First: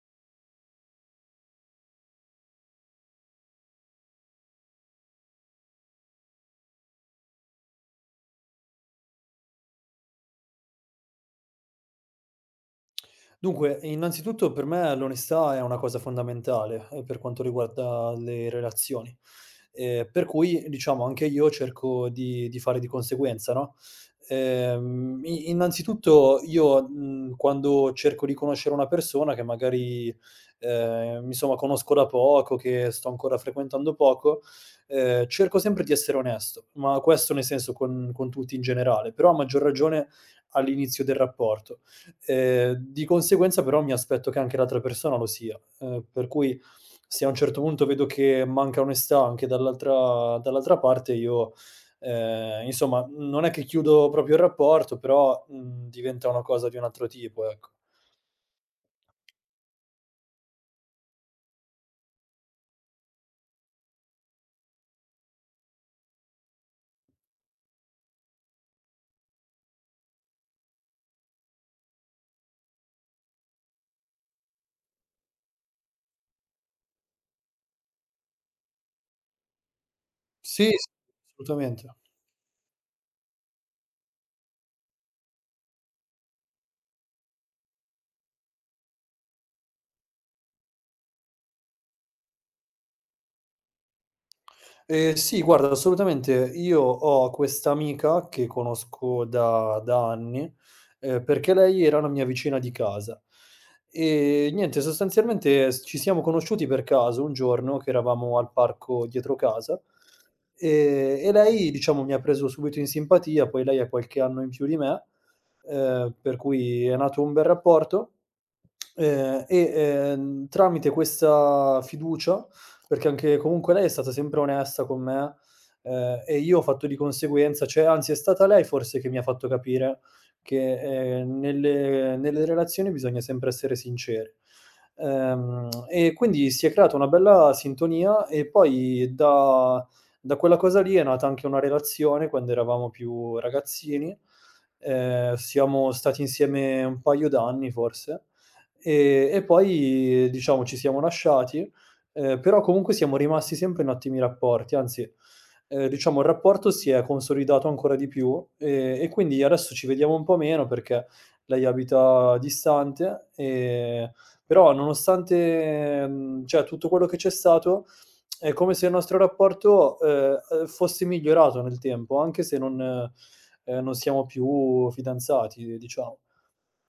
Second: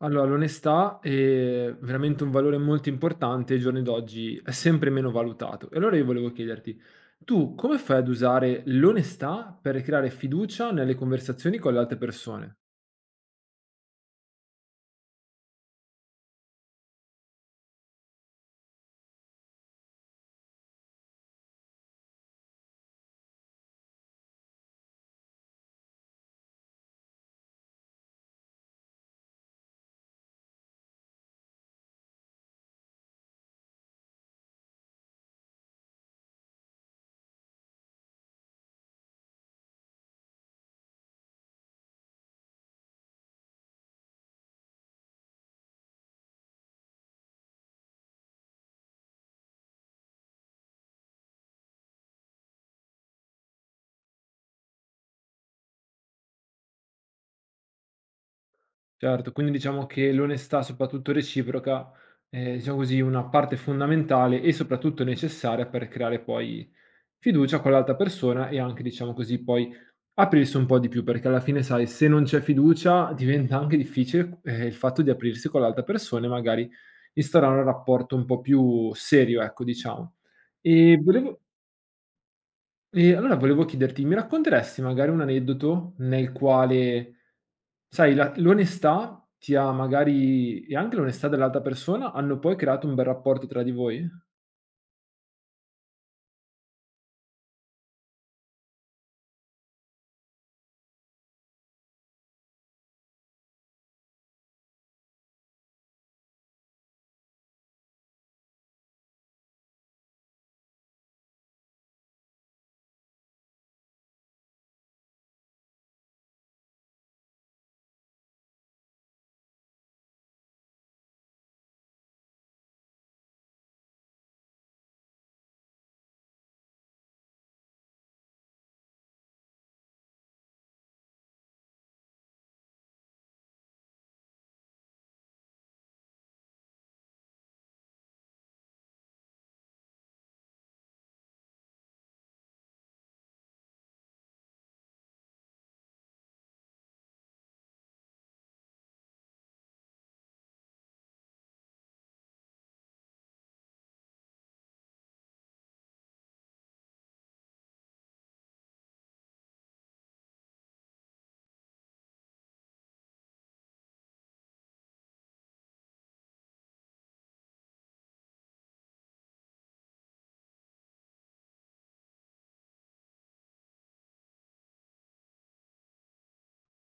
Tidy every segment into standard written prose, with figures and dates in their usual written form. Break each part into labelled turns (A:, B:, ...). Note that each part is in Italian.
A: Allora, l'onestà è veramente un valore molto importante ai giorni d'oggi, è sempre meno valutato. E allora io volevo chiederti, tu come fai ad usare l'onestà per creare fiducia nelle conversazioni con le altre persone?
B: Dunque, innanzitutto per me l'onestà è una cosa fondamentale, per quanto riguarda le relazioni, per cui diciamo anche io cerco di fare di conseguenza, no, i innanzitutto io, quando cerco di conoscere una persona che magari, insomma conosco da poco, che sto ancora frequentando poco, cerco sempre di essere onesto, ma questo nel senso con tutti in generale, però a maggior ragione all'inizio del rapporto. Di conseguenza però mi aspetto che anche l'altra persona lo sia, per cui se a un certo punto vedo che manca onestà anche dall'altra parte io, insomma, non è che chiudo proprio il rapporto, però, diventa una cosa di un altro tipo, ecco.
A: Certo, quindi diciamo che l'onestà, soprattutto reciproca, è diciamo così una parte fondamentale e soprattutto necessaria per creare poi fiducia con l'altra persona e anche, diciamo così, poi aprirsi un po' di più, perché alla fine, sai, se non c'è fiducia diventa anche difficile, il fatto di aprirsi con l'altra persona e magari instaurare un rapporto un po' più serio, ecco, diciamo.
B: Sì, sì,
A: E volevo
B: assolutamente.
A: e allora volevo chiederti, mi racconteresti magari un aneddoto nel quale sai la l'onestà ti ha magari, e anche l'onestà dell'altra persona, hanno poi creato un bel rapporto tra di voi?
B: Sì, guarda, assolutamente. Io ho questa amica che conosco da anni, perché lei era una mia vicina di casa. E niente, sostanzialmente s ci siamo conosciuti per caso un giorno che eravamo al parco dietro casa, e lei diciamo mi ha preso subito in simpatia, poi lei ha qualche anno in più di me, per cui è nato un bel rapporto. Tramite questa fiducia, perché anche comunque lei è stata sempre onesta con me, e io ho fatto di conseguenza, cioè anzi è stata lei forse che mi ha fatto capire che, nelle relazioni bisogna sempre essere sinceri. E quindi si è creata una bella sintonia e poi da quella cosa lì è nata anche una relazione quando eravamo più ragazzini. Siamo stati insieme un paio d'anni forse. E poi diciamo ci siamo lasciati, però comunque siamo rimasti sempre in ottimi rapporti, anzi, diciamo il rapporto si è consolidato ancora di più, e quindi adesso ci vediamo un po' meno perché lei abita distante, però nonostante, cioè tutto quello che c'è stato, è come se il nostro rapporto, fosse migliorato nel tempo, anche se non siamo più fidanzati diciamo.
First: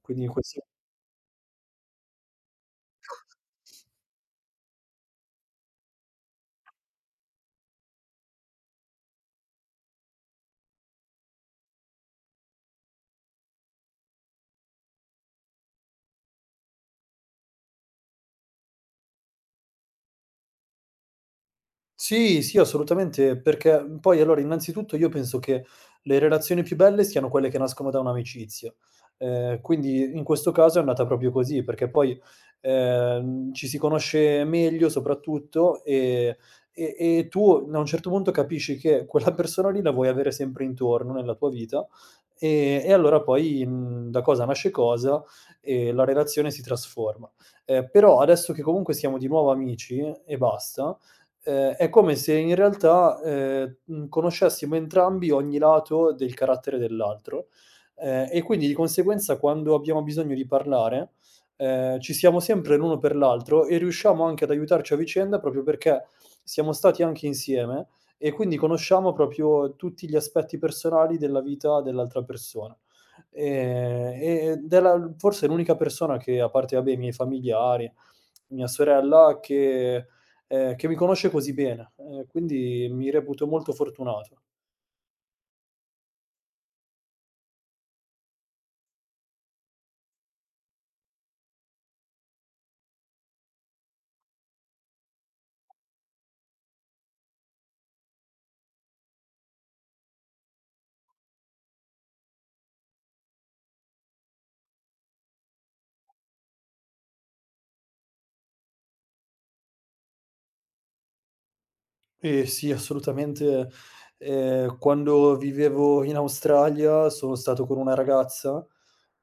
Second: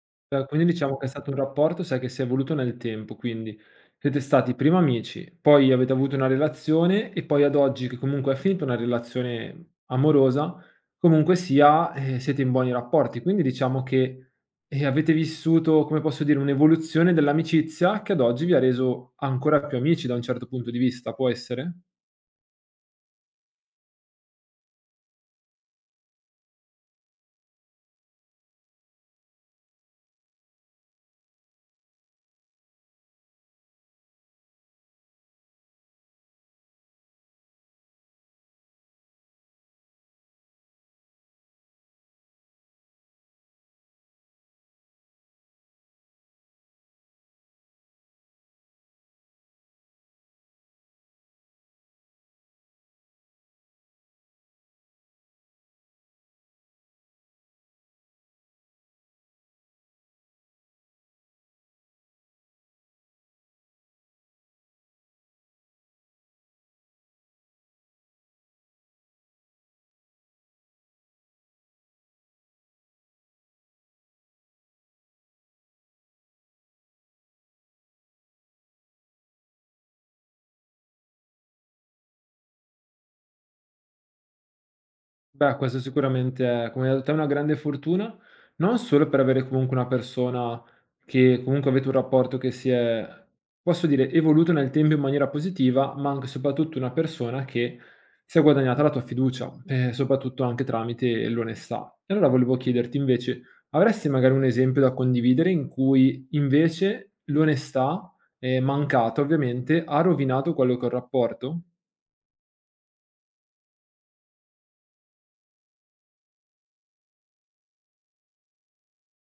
B: Quindi
A: Ehm,
B: questo.
A: quindi diciamo che è stato un rapporto, sai, che si è evoluto nel tempo, quindi siete stati prima amici, poi avete avuto una relazione e poi ad oggi che comunque è finita una relazione amorosa, comunque sia, siete in buoni rapporti. Quindi diciamo che, avete vissuto, come posso dire, un'evoluzione dell'amicizia che ad oggi vi ha reso ancora più amici da un certo punto di vista, può essere?
B: Sì, sì, assolutamente, perché, poi allora innanzitutto io penso che le relazioni più belle siano quelle che nascono da un'amicizia. Quindi in questo caso è andata proprio così, perché poi, ci si conosce meglio soprattutto, e tu a un certo punto capisci che quella persona lì la vuoi avere sempre intorno nella tua vita, e allora poi, da cosa nasce cosa e la relazione si trasforma. Però adesso che comunque siamo di nuovo amici e basta, è come se in realtà, conoscessimo entrambi ogni lato del carattere dell'altro, e quindi di conseguenza quando abbiamo bisogno di parlare, ci siamo sempre l'uno per l'altro e riusciamo anche ad aiutarci a vicenda proprio perché siamo stati anche insieme e quindi conosciamo proprio tutti gli aspetti personali della vita dell'altra persona. Ed è la forse l'unica persona che, a parte vabbè i miei familiari, mia sorella che mi conosce così bene, quindi mi reputo molto fortunato.
A: Beh, questo sicuramente è, come hai detto te, una grande fortuna, non solo per avere comunque una persona che comunque avete un rapporto che si è, posso dire, evoluto nel tempo in maniera positiva, ma anche e soprattutto una persona che si è guadagnata la tua fiducia, soprattutto anche tramite l'onestà. E allora volevo chiederti invece, avresti magari un esempio da condividere in cui invece l'onestà, mancata ovviamente, ha rovinato quello che è un rapporto?
B: Eh sì, assolutamente. Quando vivevo in Australia sono stato con una ragazza,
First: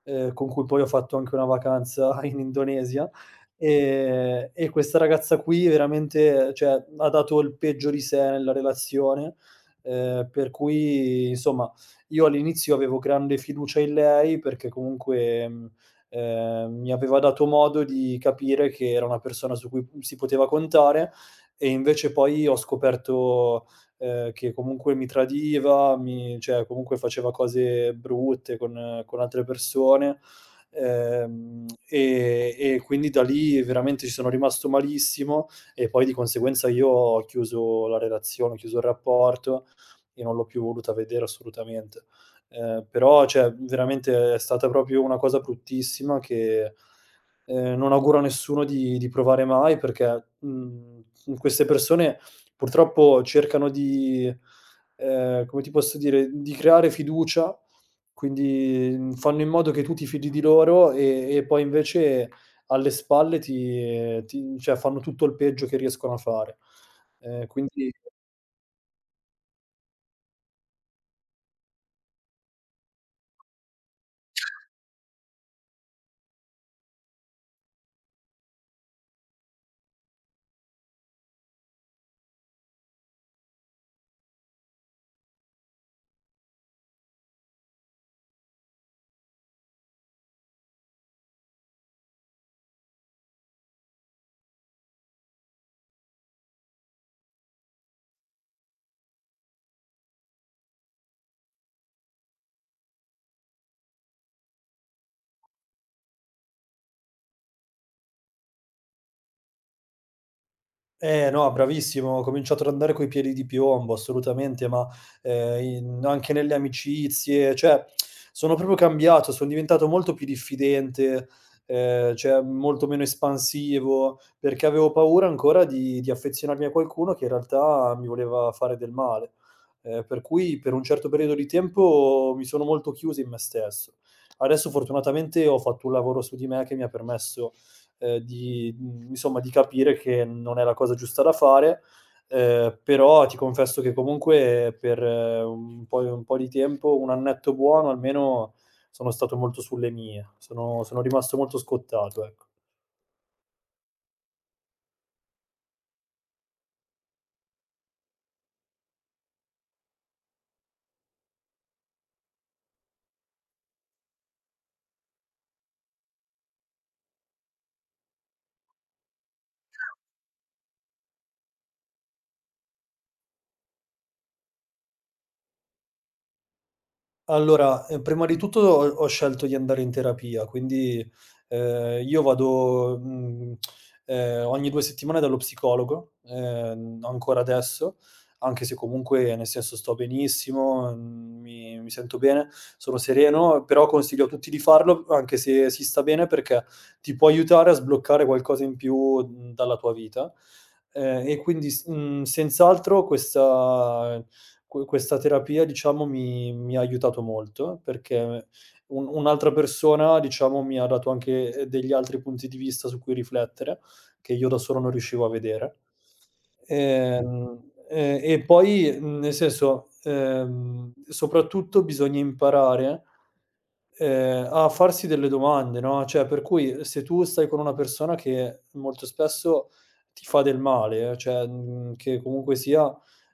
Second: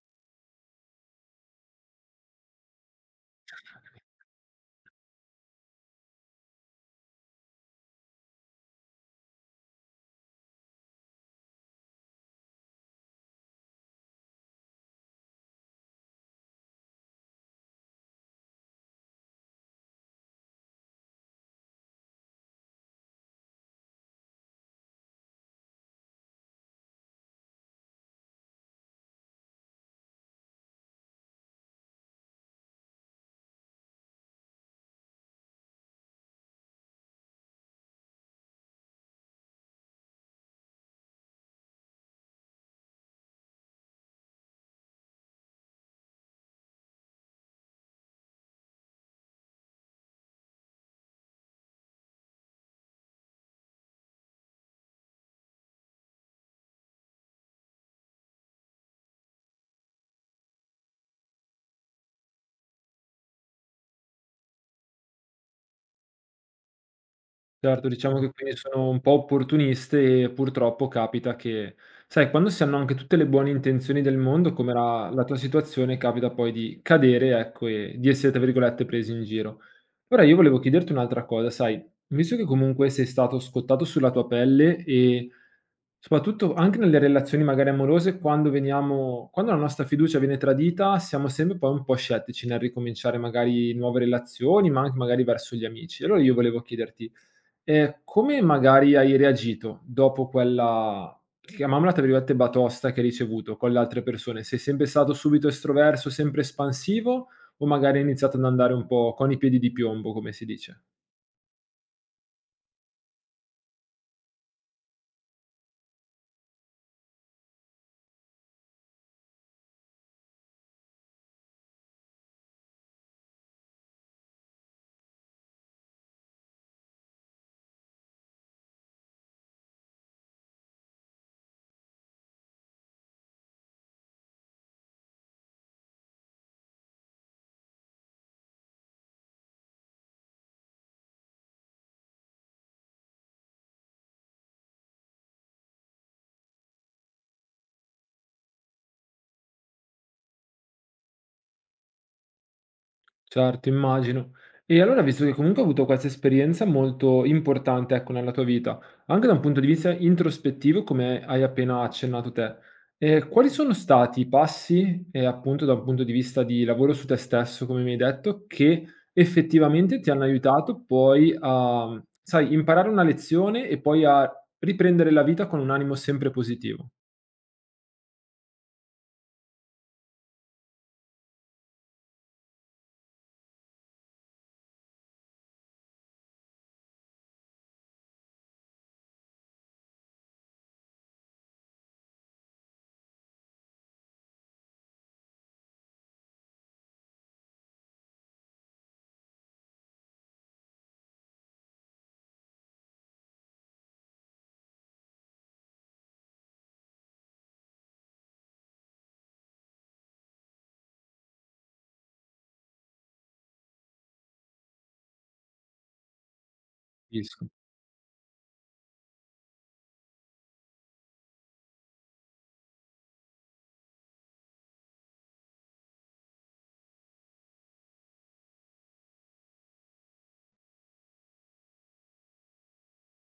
B: con cui poi ho fatto anche una vacanza in Indonesia, e questa ragazza qui veramente, cioè, ha dato il peggio di sé nella relazione, per cui insomma io all'inizio avevo grande fiducia in lei perché comunque, mi aveva dato modo di capire che era una persona su cui si poteva contare, e invece poi ho scoperto, che comunque mi tradiva, mi cioè comunque faceva cose brutte con altre persone, e quindi da lì veramente ci sono rimasto malissimo e poi di conseguenza io ho chiuso la relazione, ho chiuso il rapporto e non l'ho più voluta vedere assolutamente. Però cioè veramente è stata proprio una cosa bruttissima che non auguro a nessuno di provare mai perché, queste persone purtroppo cercano di, come ti posso dire, di creare fiducia, quindi, fanno in modo che tu ti fidi di loro e poi invece alle spalle ti cioè fanno tutto il peggio che riescono a fare. Ehm,
A: Certo,
B: quindi
A: diciamo che quindi sono un po' opportuniste e purtroppo capita che sai, quando si hanno anche tutte le buone intenzioni del mondo, come era la tua situazione, capita poi di cadere, ecco, e di essere, tra virgolette, "presi in giro". Ora io volevo chiederti un'altra cosa, sai, visto che comunque sei stato scottato sulla tua pelle e soprattutto anche nelle relazioni magari amorose, quando la nostra fiducia viene tradita, siamo sempre poi un po' scettici nel ricominciare magari nuove relazioni, ma anche magari verso gli amici. Allora io volevo chiederti, come magari hai reagito dopo quella, chiamiamola tra virgolette, "batosta" che hai ricevuto con le altre persone? Sei sempre stato subito estroverso, sempre espansivo, o magari hai iniziato ad andare un po' con i piedi di piombo, come si dice?
B: Eh no, bravissimo, ho cominciato ad andare coi piedi di piombo, assolutamente, ma, ehm, in anche nelle amicizie, cioè sono proprio cambiato, son diventato molto più diffidente, cioè molto meno espansivo, perché avevo paura ancora di affezionarmi a qualcuno che in realtà mi voleva fare del male. Per cui per un certo periodo di tempo mi sono molto chiuso in me stesso. Adesso fortunatamente ho fatto un lavoro su di me che mi ha permesso, di, insomma, di capire che non è la cosa giusta da fare, però ti confesso che comunque per, un po' di tempo, un annetto buono almeno, sono stato molto sulle mie. Sono rimasto molto scottato, ecco.
A: Certo, immagino. E allora, visto che comunque hai avuto questa esperienza molto importante, ecco, nella tua vita, anche da un punto di vista introspettivo, come hai appena accennato te, quali sono stati i passi, appunto da un punto di vista di lavoro su te stesso, come mi hai detto, che effettivamente ti hanno aiutato poi a, sai, imparare una lezione e poi a riprendere la vita con un animo sempre positivo?
B: Allora, prima di tutto ho scelto di andare in terapia, quindi, io vado, ogni 2 settimane dallo psicologo, ancora adesso, anche se comunque, nel senso, sto benissimo, mi sento bene, sono sereno, però consiglio a tutti di farlo, anche se si sta bene, perché ti può aiutare a sbloccare qualcosa in più, dalla tua vita. Senz'altro questa terapia diciamo mi ha aiutato molto, perché un'altra persona diciamo mi ha dato anche, degli altri punti di vista su cui riflettere, che io da solo non riuscivo a vedere.
A: Capisco.
B: E poi, nel senso, soprattutto bisogna imparare, a farsi delle domande, no, cioè per cui se tu stai con una persona che molto spesso ti fa del male, cioè, che comunque sia,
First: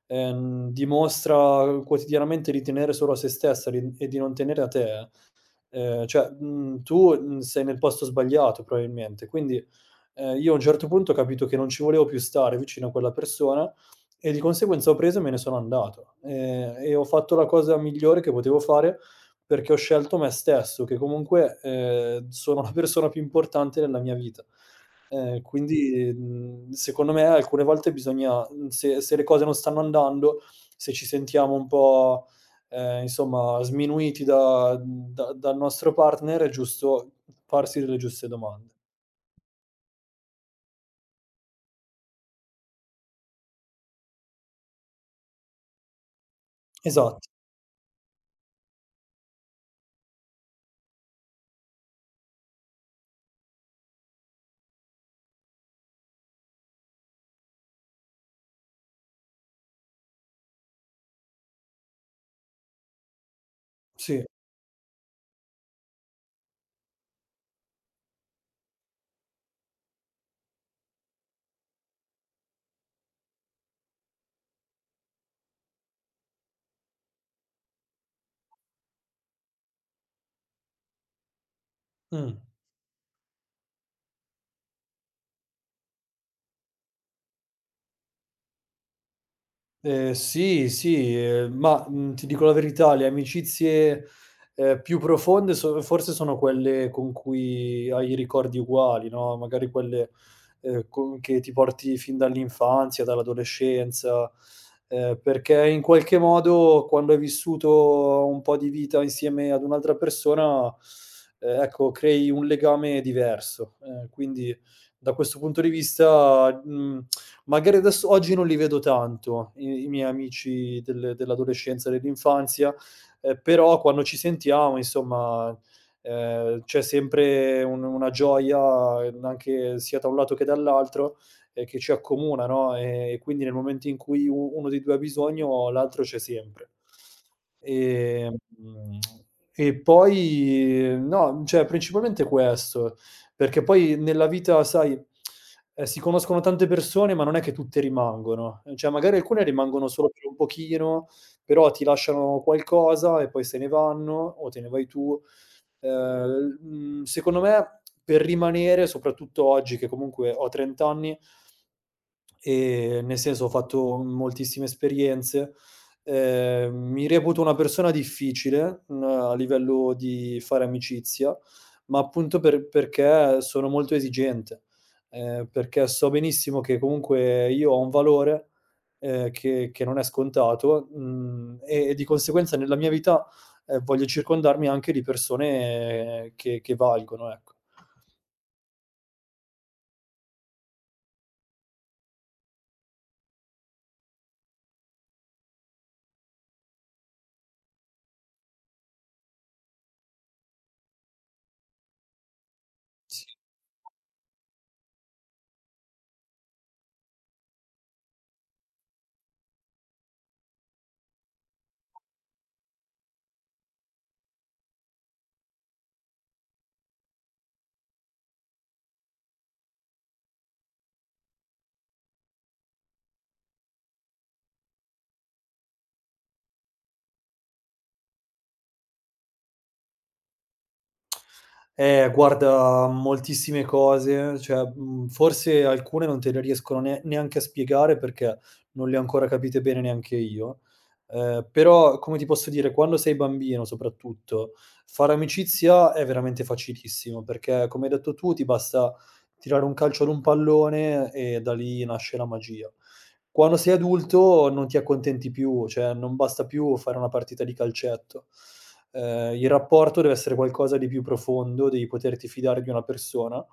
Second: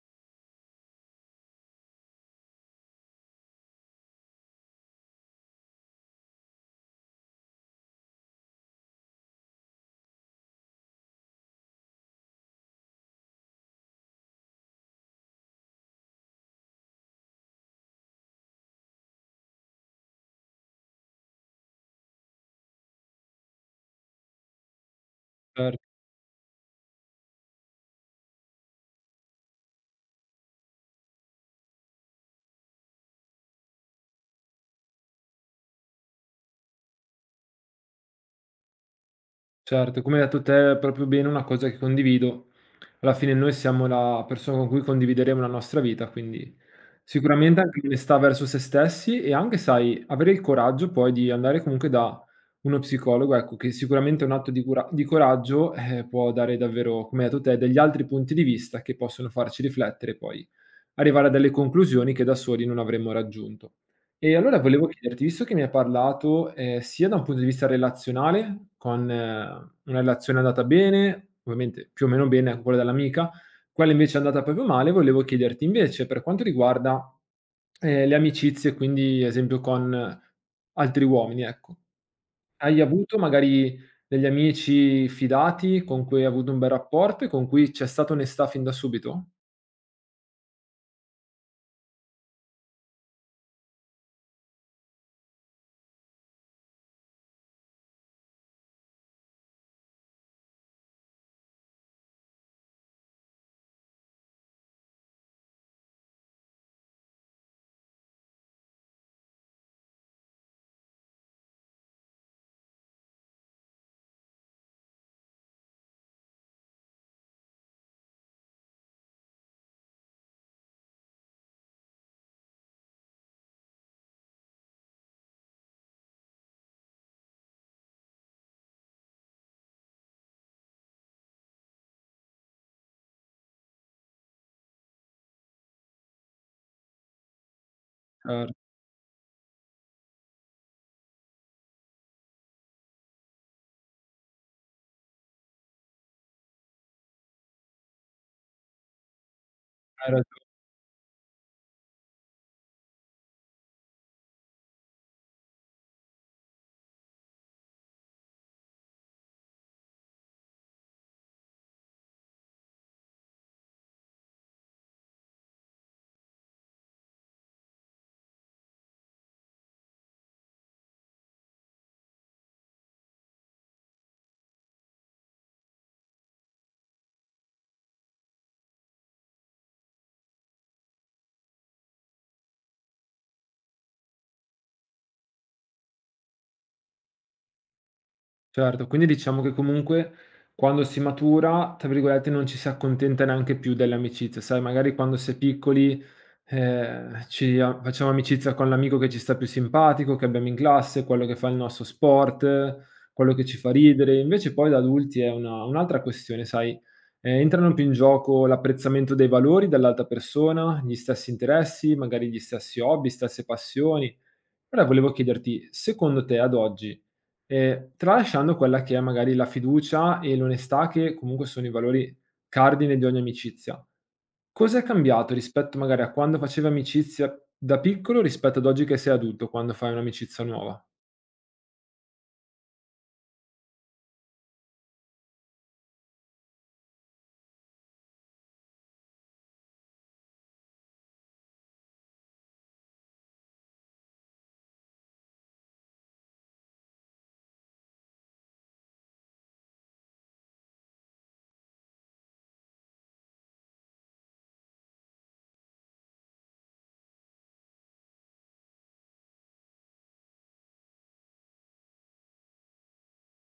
B: dimostra quotidianamente di tenere solo a se stessa di e di non tenere a te, eh. Cioè, tu, sei nel posto sbagliato probabilmente. Quindi, io a un certo punto ho capito che non ci volevo più stare vicino a quella persona e di conseguenza ho preso e me ne sono andato. E ho fatto la cosa migliore che potevo fare perché ho scelto me stesso, che comunque, sono la persona più importante nella mia vita.
A: Certo,
B: Quindi, secondo me alcune volte bisogna, se le cose non stanno andando, se ci sentiamo un po', insomma sminuiti da da dal nostro partner è giusto farsi delle giuste domande.
A: certo, come hai detto te, è proprio bene una cosa che condivido. Alla fine noi siamo la persona con cui condivideremo la nostra vita, quindi
B: Esatto,
A: sicuramente anche onestà verso se stessi e anche, sai, avere il coraggio poi di andare comunque da uno psicologo, ecco, che sicuramente un atto di cura di coraggio, può dare davvero, come hai detto te, degli altri punti di vista che possono farci riflettere poi arrivare a delle conclusioni che da soli non avremmo raggiunto.
B: sì.
A: E allora volevo chiederti, visto che mi hai parlato, sia da un punto di vista relazionale, con una relazione andata bene, ovviamente più o meno bene anche quella dell'amica, quella invece è andata proprio male, volevo chiederti invece per quanto riguarda, le amicizie, quindi esempio con altri uomini, ecco.
B: Mh.
A: Hai avuto magari degli amici fidati con cui hai avuto un bel rapporto e con cui c'è stata onestà fin da subito?
B: Sì, sì, ma, ti dico la verità, le amicizie, più profonde forse sono quelle con cui hai i ricordi uguali, no, magari quelle, con che ti porti fin dall'infanzia, dall'adolescenza, perché in qualche modo quando hai vissuto un po' di vita insieme ad un'altra persona, ecco, crei un legame diverso. Quindi da questo punto di vista, mhmm magari adesso oggi non li vedo tanto i miei amici dell'adolescenza, dell'infanzia, però quando ci sentiamo insomma, c'è sempre un una gioia, anche sia da un lato che dall'altro, che ci accomuna, no, e quindi nel momento in cui u uno dei 2 ha bisogno, l'altro c'è sempre. Ehm,
A: Ehm,
B: e poi no, cioè principalmente questo. Perché poi nella vita, sai, si conoscono tante persone, ma non è che tutte rimangono. Cioè magari alcune rimangono solo
A: hai
B: per un
A: ragione.
B: pochino, però ti lasciano qualcosa e poi se ne vanno o te ne vai tu. Secondo me per rimanere, soprattutto oggi che comunque ho 30 anni. Nel senso ho fatto moltissime esperienze. Mi reputo una persona difficile, a livello di fare amicizia, ma appunto perché sono molto esigente, perché so benissimo che comunque io ho un valore, che non è scontato, e di conseguenza nella mia vita, voglio circondarmi anche di persone, che valgono, ecco.
A: Certo, quindi diciamo che comunque quando si matura, tra virgolette, "non ci si accontenta neanche più delle amicizie", sai, magari quando si è piccoli, ci a facciamo amicizia con l'amico che ci sta più simpatico, che abbiamo in classe, quello che fa il nostro sport, quello che ci fa ridere. Invece poi da adulti è una un'altra questione, sai, entrano più in gioco l'apprezzamento dei valori dell'altra persona, gli stessi interessi, magari gli stessi hobby, stesse passioni. Allora volevo chiederti, secondo te ad oggi, tralasciando quella che è magari la fiducia e l'onestà che comunque sono i valori cardine di ogni amicizia, cos'è cambiato rispetto magari a quando facevi amicizia da piccolo rispetto ad oggi che sei adulto, quando fai un'amicizia nuova?
B: Guarda, moltissime cose, cioè, forse alcune non te le riescono ne neanche a spiegare perché non le ho ancora capite bene neanche io. Però, come ti posso dire, quando sei bambino soprattutto, fare amicizia è veramente facilissimo, perché come hai detto tu, ti basta tirare un calcio ad un pallone e da lì nasce la magia. Quando sei adulto non ti accontenti più, cioè non basta più fare una partita di calcetto. Il rapporto deve essere qualcosa di più profondo, devi poterti fidare di una persona,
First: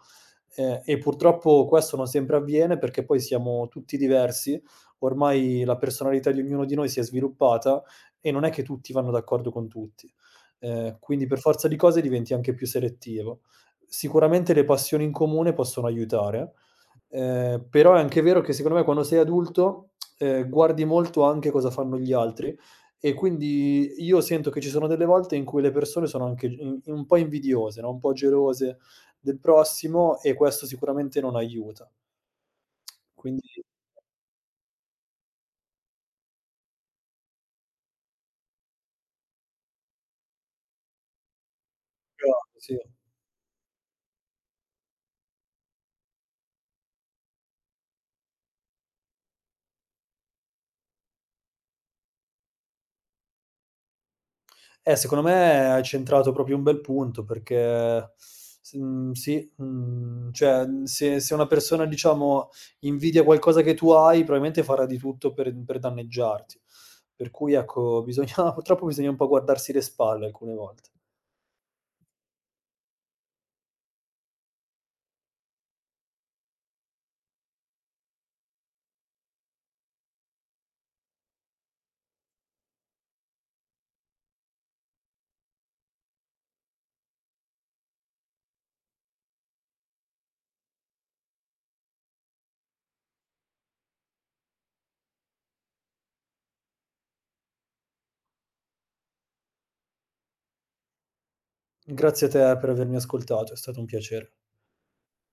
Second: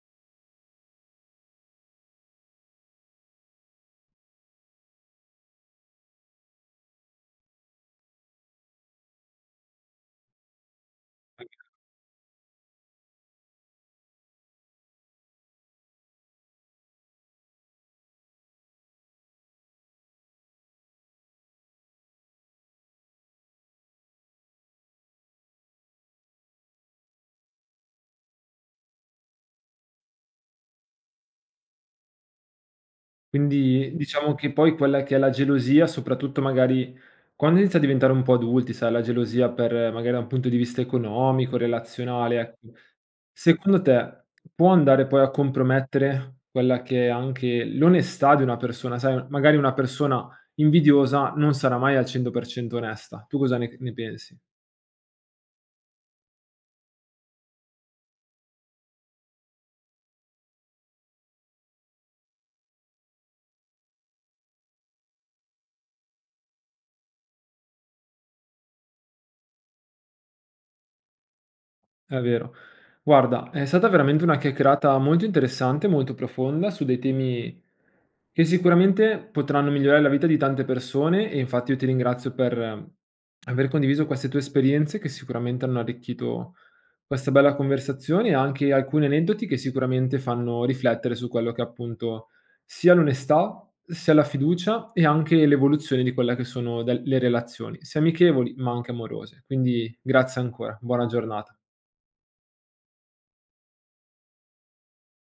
B: e purtroppo questo non sempre avviene perché poi siamo tutti diversi, ormai la personalità di ognuno di noi si è sviluppata e non è che tutti vanno d'accordo con tutti. Quindi per forza di cose diventi anche più selettivo. Sicuramente le passioni in comune possono aiutare, però è anche vero che secondo me quando sei adulto, guardi molto anche cosa fanno gli altri e quindi io sento che ci sono delle volte in cui le persone sono anche in un po' invidiose, no, un po' gelose del prossimo e questo sicuramente non aiuta. Quindi.
A: Quindi diciamo che poi quella che è la gelosia, soprattutto magari quando inizi a diventare un po' adulti, sai, la gelosia per magari da un punto di vista economico, relazionale,
B: Bravo,
A: ecco.
B: sì.
A: Secondo te, può andare poi a compromettere quella che è anche l'onestà di una persona? Sai, magari una persona invidiosa non sarà mai al 100% onesta. Tu cosa ne pensi?
B: Secondo me hai centrato proprio un bel punto perché, sì, cioè, se una persona, diciamo, invidia qualcosa che tu hai, probabilmente farà di tutto per danneggiarti. Per cui ecco, bisogna purtroppo bisogna un po' guardarsi le spalle alcune volte.
A: È vero. Guarda, è stata veramente una chiacchierata molto interessante, molto profonda su dei temi che sicuramente potranno migliorare la vita di tante persone e infatti io ti ringrazio per aver condiviso queste tue esperienze che sicuramente hanno arricchito questa bella conversazione e anche alcuni aneddoti che sicuramente fanno riflettere su quello che appunto sia l'onestà, sia la fiducia e anche l'evoluzione di quelle che sono del- le relazioni, sia amichevoli ma anche amorose. Quindi grazie ancora, buona giornata.
B: Grazie a te per avermi ascoltato, è stato un piacere.